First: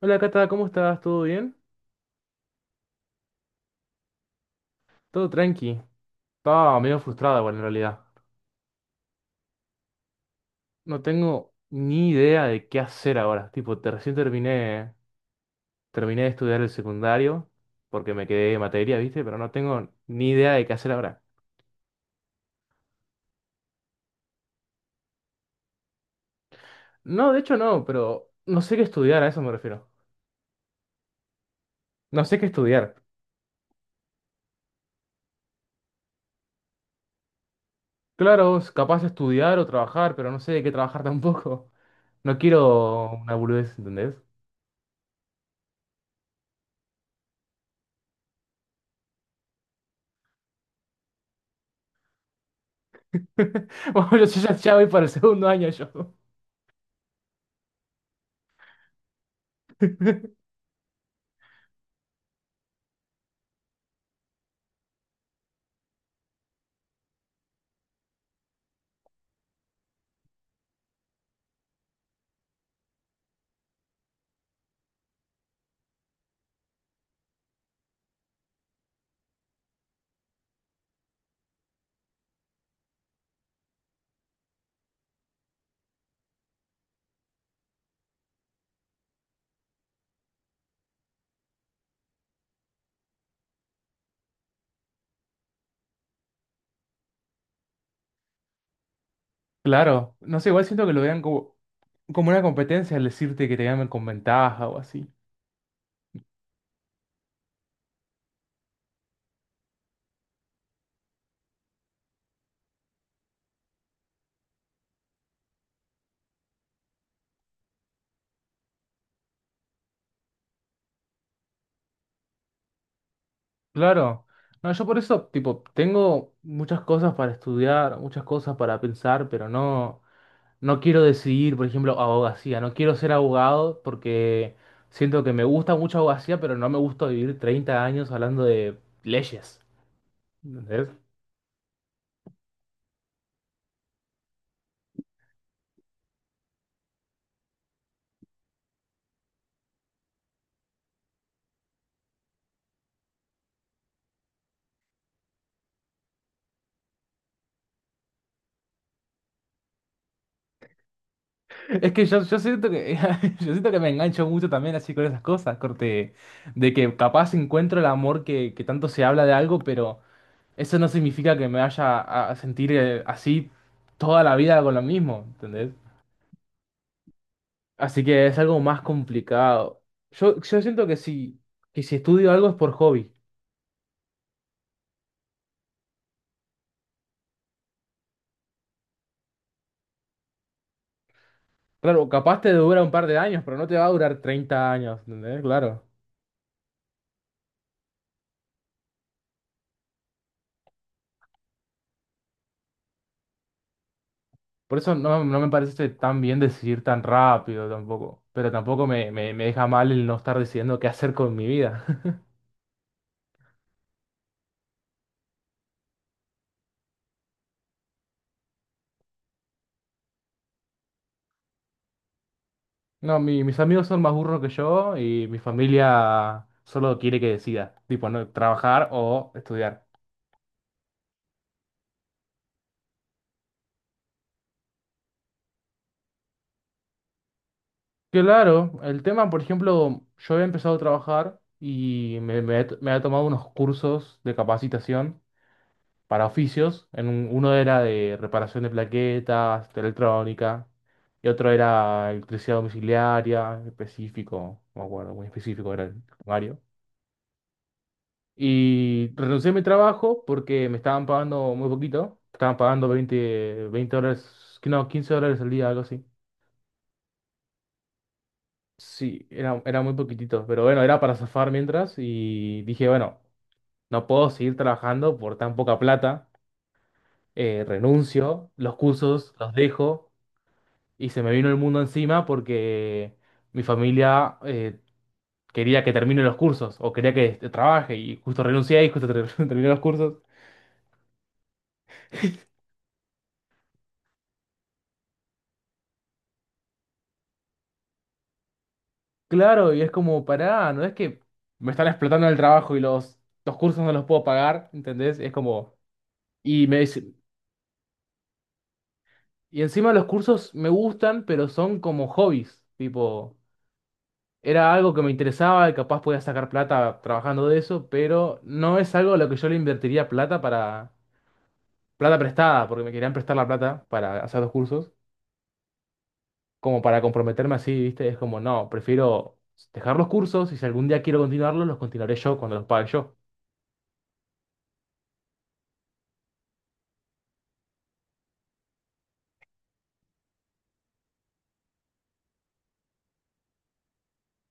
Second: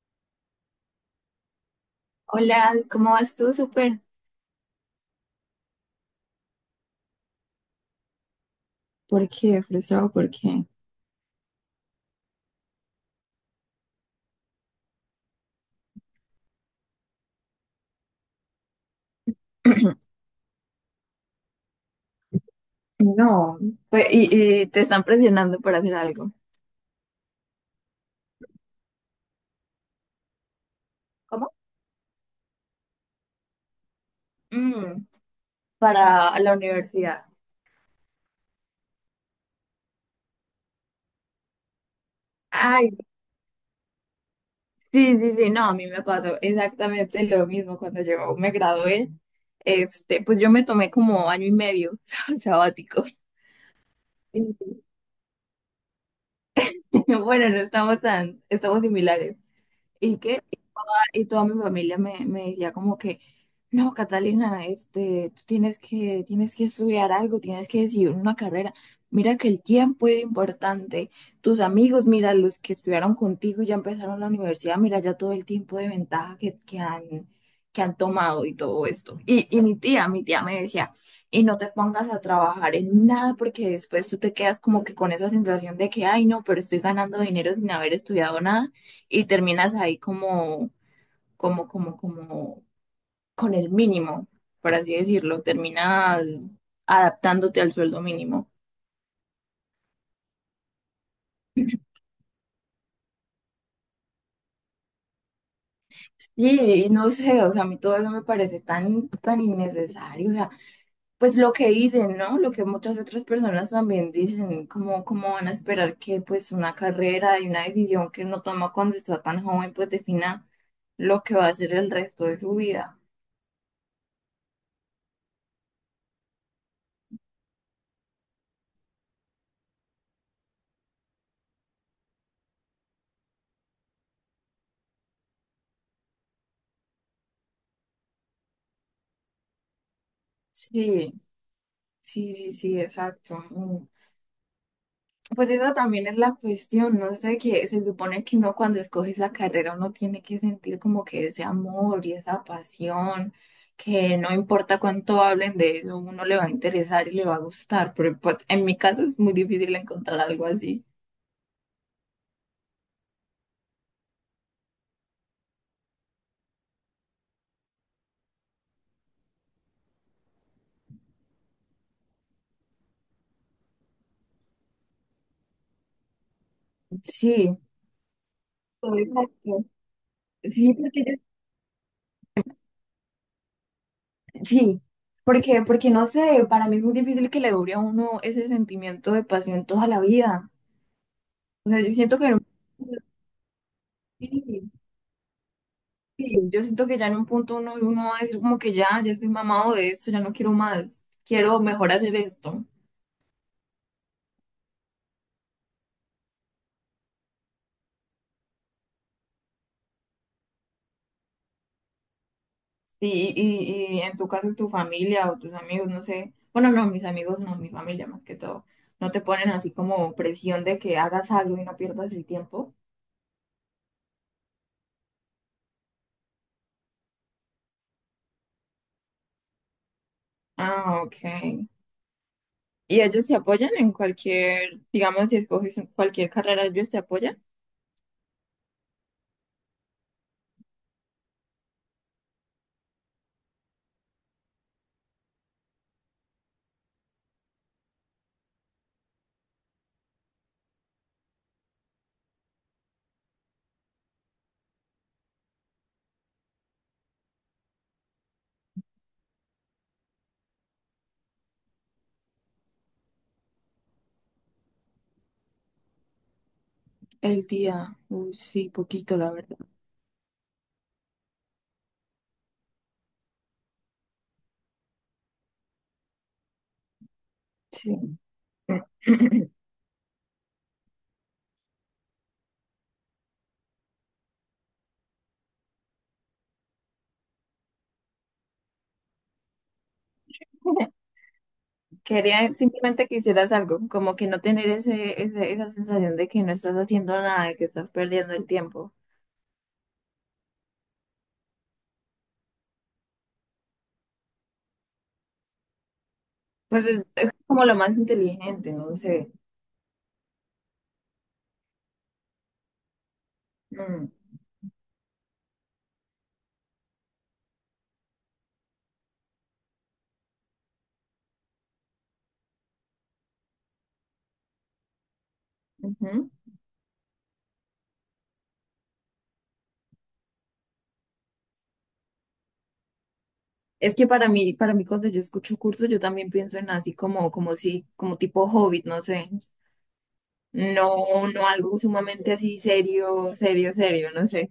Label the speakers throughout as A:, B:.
A: Hola Cata, ¿cómo estás? ¿Todo bien?
B: Hola, ¿cómo vas tú? Súper.
A: Todo tranqui. Estaba medio frustrada, bueno, en realidad.
B: ¿Por qué? Frustrado, ¿por qué?
A: No tengo ni idea de qué hacer ahora. Recién terminé de estudiar el secundario porque me quedé en materia, ¿viste? Pero no tengo ni idea de qué hacer ahora.
B: No. Pues, y te están presionando para hacer algo.
A: No, de hecho no, pero no sé qué estudiar, a eso me refiero.
B: ¿Cómo?
A: No sé qué estudiar.
B: Mm, para la universidad.
A: Claro, es capaz de estudiar o trabajar, pero no sé de qué trabajar tampoco. No
B: Ay,
A: quiero una boludez, ¿entendés?
B: sí, sí, sí, no, a mí me pasó exactamente lo mismo cuando yo me gradué. Este, pues yo me tomé como año y medio sabático.
A: Bueno, yo ya
B: Sí.
A: voy para el segundo año yo.
B: Bueno, no estamos tan, estamos similares. ¿Y qué? Y toda mi familia me decía como que, no, Catalina, este, tú tienes que estudiar algo, tienes que decidir una carrera. Mira que el tiempo es importante. Tus amigos, mira, los que estudiaron contigo y ya empezaron la universidad, mira ya todo el tiempo de ventaja que han tomado y todo esto. Y mi tía me decía, y no te pongas a trabajar en nada porque después tú te quedas como que con esa sensación de que, ay, no, pero estoy ganando dinero sin haber estudiado nada y terminas ahí como con el mínimo, por así decirlo, terminas adaptándote al sueldo mínimo.
A: Claro, no sé, igual siento que lo vean como, como una competencia al decirte que te llamen con ventaja o así.
B: Sí, y no sé, o sea, a mí todo eso me parece tan, tan innecesario, o sea, pues lo que dicen, ¿no? Lo que muchas otras personas también dicen, como, cómo van a esperar que pues una carrera y una decisión que uno toma cuando está tan joven, pues defina lo que va a ser el resto de su vida.
A: Claro, no, yo por eso, tipo, tengo muchas cosas para estudiar, muchas cosas para pensar, no quiero decidir, por ejemplo, abogacía, no quiero ser abogado porque siento que me gusta mucho abogacía, pero no me gusta vivir 30 años hablando de leyes, ¿entendés?
B: Sí, sí, sí, sí, exacto. Pues esa también es la cuestión, ¿no? Sé que se supone que uno cuando escoge esa carrera uno tiene que sentir como que ese amor y esa pasión, que no importa cuánto hablen de eso, uno le va a interesar y le va a gustar, pero pues, en mi caso es muy difícil encontrar algo así.
A: Es que yo siento que yo siento que me engancho mucho también así con esas cosas, corte, de que capaz encuentro el amor que tanto se habla de algo, pero eso no significa que me vaya a sentir así toda la vida con lo mismo, ¿entendés?
B: Sí,
A: Así que es algo más
B: exacto.
A: complicado. Yo
B: Sí,
A: siento que si estudio algo es por hobby.
B: sí, porque, porque no sé, para mí es muy difícil que le dure a uno ese sentimiento de pasión toda la vida. O sea, yo
A: Claro,
B: siento que no.
A: capaz te dura un par de años, pero no te va a durar 30
B: Sí,
A: años, ¿entendés? Claro.
B: sí, yo siento que ya en un punto uno va a decir como que ya, ya estoy mamado de esto, ya no quiero más, quiero mejor hacer esto.
A: Por eso no me parece tan bien decidir tan rápido tampoco. Pero tampoco me deja mal el no estar decidiendo qué hacer con mi vida.
B: Sí, y en tu caso, tu familia o tus amigos, no sé, bueno, no, mis amigos no, mi familia más que todo, no te ponen así como presión de que hagas algo y no pierdas el tiempo.
A: No, mis amigos son más burros que yo y mi familia solo quiere que decida. Tipo, no, trabajar o estudiar.
B: Ah, ok. ¿Y ellos te apoyan en cualquier, digamos, si escoges cualquier carrera, ellos te apoyan?
A: Claro, el tema, por ejemplo, yo había empezado a trabajar y me he tomado unos cursos de capacitación para oficios. Uno era de reparación de plaquetas, de electrónica, y otro era electricidad domiciliaria, específico, no me acuerdo, muy específico era el horario. Y renuncié a mi trabajo porque me estaban pagando muy poquito. Estaban pagando veinte dólares, que no, 15 dólares al día, algo así.
B: El día, uy, sí, poquito,
A: Sí,
B: la verdad.
A: era muy poquitito, pero bueno, era para zafar mientras y dije, bueno, no puedo seguir trabajando por tan poca plata,
B: Sí.
A: renuncio, los cursos los dejo y se me vino el mundo encima porque mi familia quería que termine los cursos o quería que este, trabaje y justo renuncié y justo terminé los cursos.
B: Quería simplemente que hicieras algo, como que no tener esa sensación de que no estás haciendo nada, de que estás perdiendo el tiempo.
A: Claro, y es como, pará, no es que me están explotando en el trabajo y los cursos no los puedo pagar, ¿entendés? Es como, y me
B: Pues es,
A: dice-
B: es como lo más inteligente, no sé.
A: y encima los cursos me gustan, pero son como hobbies, tipo,
B: Mm,
A: era algo que me interesaba y capaz podía sacar plata trabajando de eso, pero no es algo a lo que yo le invertiría plata prestada, porque me querían prestar la plata para hacer los cursos,
B: ujú.
A: como para comprometerme así, ¿viste? Es como, no, prefiero dejar los cursos y si algún día quiero continuarlos, los continuaré yo cuando los pague yo.
B: Es que para mí cuando yo escucho cursos, yo también pienso en así como, como si, como tipo hobbit, no sé. No, no algo sumamente así serio, no sé.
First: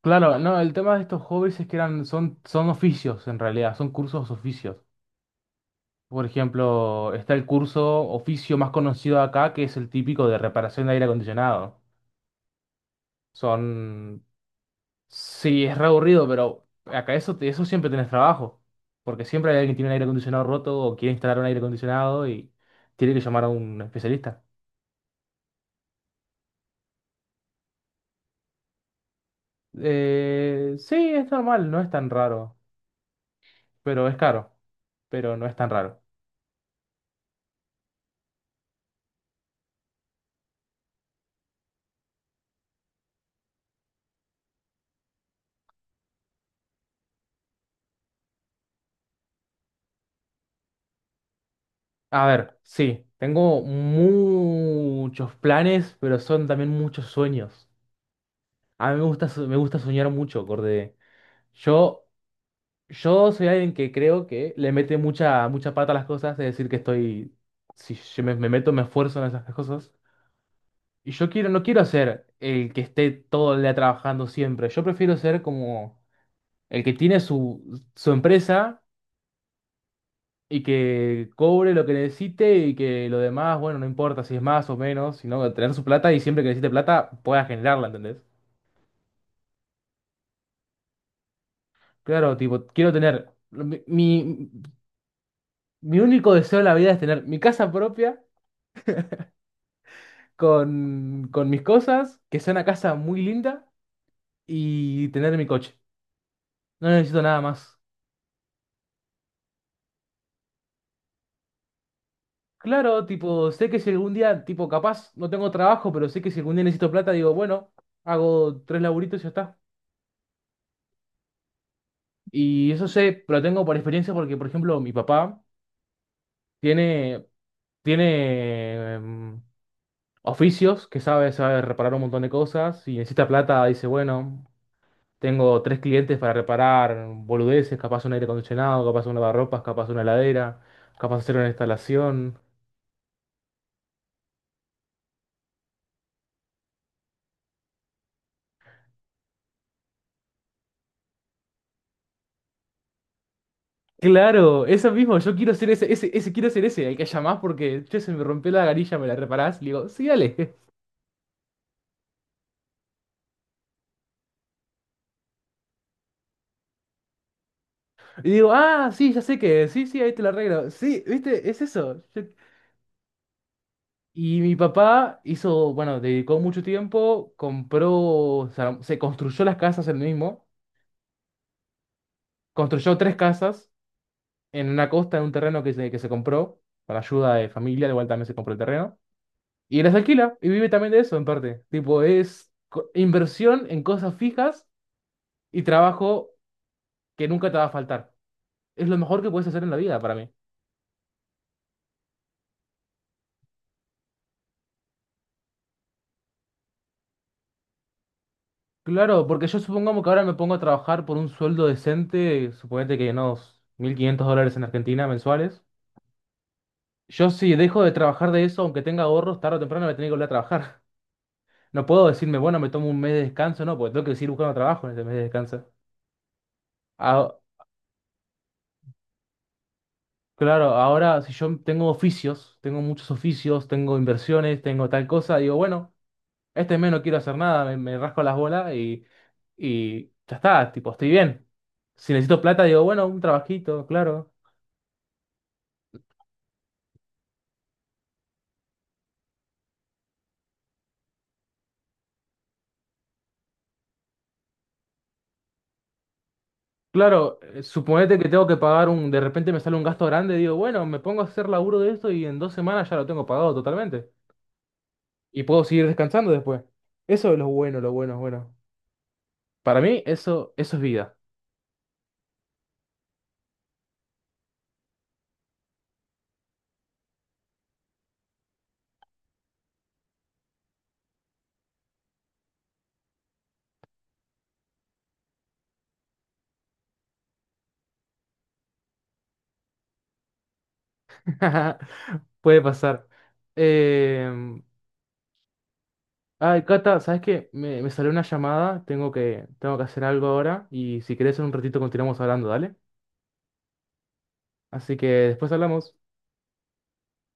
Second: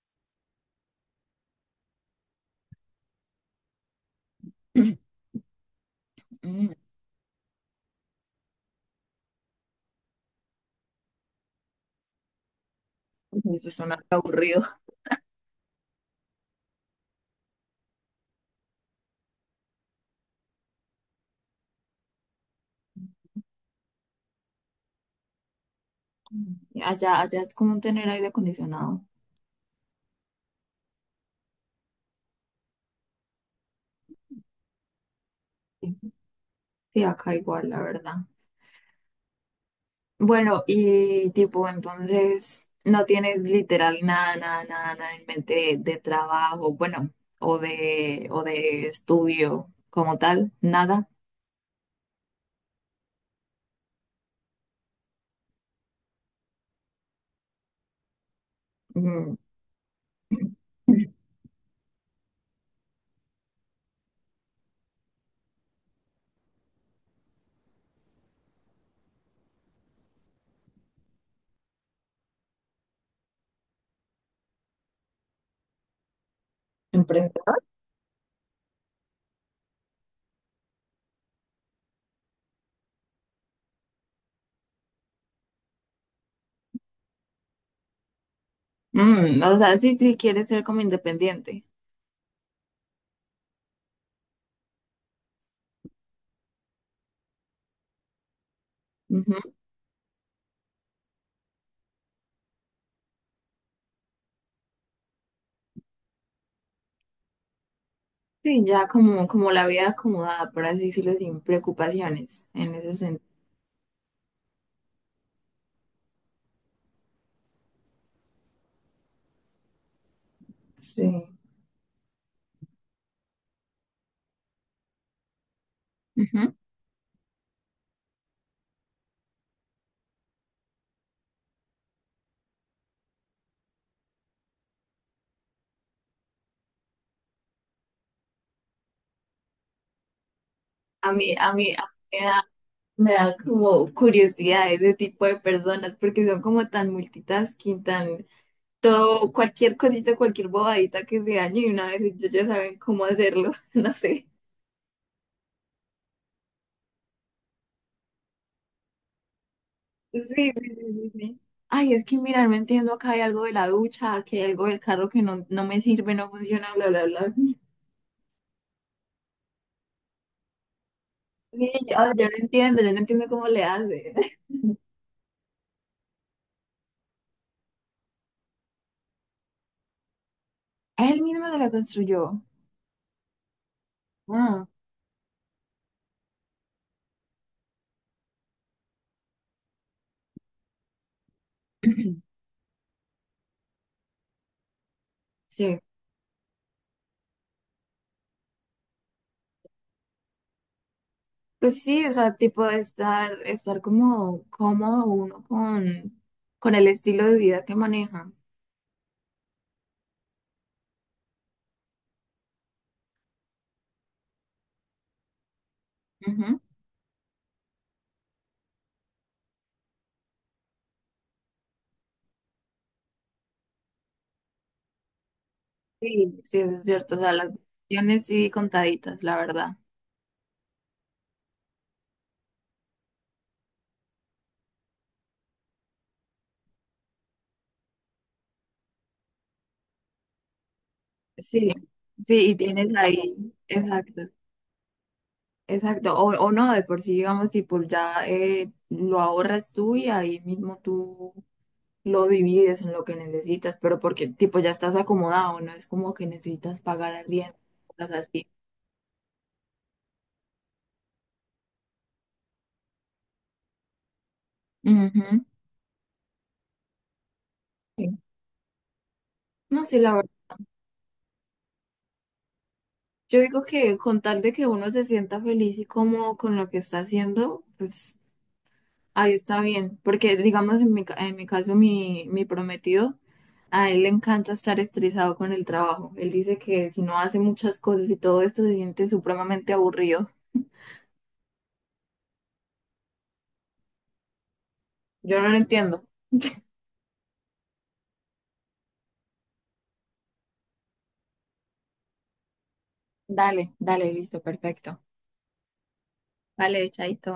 A: Claro, no, el tema de estos hobbies es que son oficios en realidad, son cursos oficios. Por ejemplo, está el curso oficio más conocido acá, que es el típico de reparación de aire acondicionado.
B: Mm, eso suena
A: Son
B: aburrido.
A: Sí, es re aburrido, pero acá eso, eso siempre tenés trabajo. Porque siempre hay alguien que tiene un aire acondicionado roto o quiere instalar un aire acondicionado y tiene que llamar a un especialista.
B: Mm. Allá, allá es común tener aire acondicionado.
A: Sí, es normal, no es tan raro, pero es caro, pero no es tan
B: Sí,
A: raro.
B: sí, acá igual, la verdad. Bueno, y tipo, entonces no tienes literal nada en mente de trabajo, bueno, o de estudio como tal, nada.
A: A ver, sí, tengo muchos planes, pero son también muchos sueños. A mí
B: Mm,
A: me gusta soñar mucho, Corde. Yo Yo soy alguien que creo que le mete mucha, mucha pata a las cosas, es decir, que estoy, si yo me meto, me esfuerzo en esas cosas. Y yo quiero, no quiero ser el que esté todo el día trabajando siempre. Yo prefiero ser como el que tiene
B: ¿Emprendedor?
A: su empresa y que cobre lo que necesite y que lo demás, bueno, no importa si es más o menos, sino tener su plata y siempre que necesite plata pueda generarla, ¿entendés?
B: Mm, o sea, sí, sí, quieres ser como independiente.
A: Claro, tipo, quiero tener, mi único deseo en la vida es tener mi casa propia
B: Ujú.
A: con mis cosas, que sea una casa muy linda y tener mi coche. No necesito nada más.
B: Sí, ya como, como la vida acomodada, por así decirlo, sin preocupaciones en ese
A: Claro,
B: sentido.
A: tipo, sé que si algún día, tipo, capaz no tengo trabajo, pero sé que si algún día necesito plata, digo, bueno, hago tres laburitos y ya está.
B: Sí.
A: Y eso sé, pero lo tengo por experiencia porque, por ejemplo, mi papá
B: Ujú.
A: tiene, tiene em, oficios que sabe reparar un montón de cosas y necesita plata, dice, bueno. Tengo tres clientes para reparar boludeces, capaz un aire acondicionado, capaz un lavarropas, capaz una heladera,
B: A
A: capaz hacer
B: mí,
A: una
B: a mí, a mí
A: instalación.
B: me da como curiosidad ese tipo de personas porque son como tan multitasking, tan todo, cualquier cosita, cualquier bobadita que se dañe y una vez ellos ya saben cómo hacerlo, no sé.
A: Claro, eso mismo, yo quiero ser quiero ser ese, el que llamás porque, che, se me rompió la garilla, ¿me la reparás? Le digo, sí,
B: Sí, sí,
A: dale.
B: sí, sí, sí. Ay, es que mirar, no entiendo, acá hay algo de la ducha, aquí hay algo del carro que no, no me sirve, no funciona, bla, bla, bla.
A: Y digo, ah, sí, ya sé que, sí, sí, ahí te la arreglo. Sí, viste, es
B: Sí,
A: eso. Yo-
B: yo no entiendo cómo le hace.
A: Y mi papá hizo, bueno, dedicó mucho tiempo, compró, o sea, se construyó las casas él mismo,
B: Él mismo se la construyó.
A: construyó tres casas
B: Ah,
A: en una costa, en un terreno que se compró, con ayuda de familia, igual también se compró el terreno, y les alquila, y vive también de eso en parte. Tipo, es inversión en cosas fijas y
B: sí.
A: trabajo que nunca te va a faltar. Es lo mejor que puedes hacer en la vida para mí.
B: Pues sí, o sea, tipo de estar, estar como cómodo uno con el estilo de vida que maneja.
A: Claro, porque yo supongamos que ahora me pongo a trabajar por un sueldo decente, suponete que unos 1.500 dólares en Argentina mensuales.
B: Ujú.
A: Yo si dejo de trabajar de eso, aunque tenga ahorros, tarde o temprano me tengo que volver a trabajar. No puedo decirme, bueno, me tomo un mes de descanso, no, porque tengo que seguir buscando trabajo en ese mes de descanso.
B: Sí, sí, eso es cierto. O
A: A-
B: sea, las opciones sí contaditas, la verdad.
A: Claro, ahora si yo tengo oficios, tengo muchos oficios, tengo inversiones, tengo tal cosa, digo, bueno, este mes no quiero hacer nada, me rasco las bolas y ya está, tipo, estoy bien.
B: Sí,
A: Si necesito
B: sí, y
A: plata, digo,
B: tienes
A: bueno, un
B: ahí,
A: trabajito,
B: exacto,
A: claro.
B: exacto. O no, de por sí, digamos, tipo, ya lo ahorras tú y ahí mismo tú lo divides en lo que necesitas, pero porque, tipo, ya estás acomodado, no es como que necesitas pagar
A: Claro,
B: arriendo, cosas
A: suponete que tengo
B: así.
A: que pagar un, de repente me sale un gasto grande, digo, bueno, me pongo a hacer laburo de esto y en 2 semanas ya lo tengo pagado totalmente. Y
B: Ujú.
A: puedo seguir descansando después. Eso es lo
B: Sí.
A: bueno, bueno. Para
B: No, sí,
A: mí,
B: la verdad.
A: eso es vida.
B: Yo digo que con tal de que uno se sienta feliz y cómodo con lo que está haciendo, pues ahí está bien, porque digamos en mi, en mi caso mi, mi prometido, a él le encanta estar estresado con el trabajo. Él dice que si no hace muchas cosas y todo esto se siente supremamente aburrido.
A: Puede pasar. Eh,
B: Yo no lo entiendo.
A: Ay, Cata, ¿sabes qué? Me salió una llamada, tengo que hacer algo ahora y si querés en un ratito continuamos hablando, ¿dale?
B: Dale, dale, listo,
A: Así
B: perfecto.
A: que después hablamos.
B: Vale, chaito.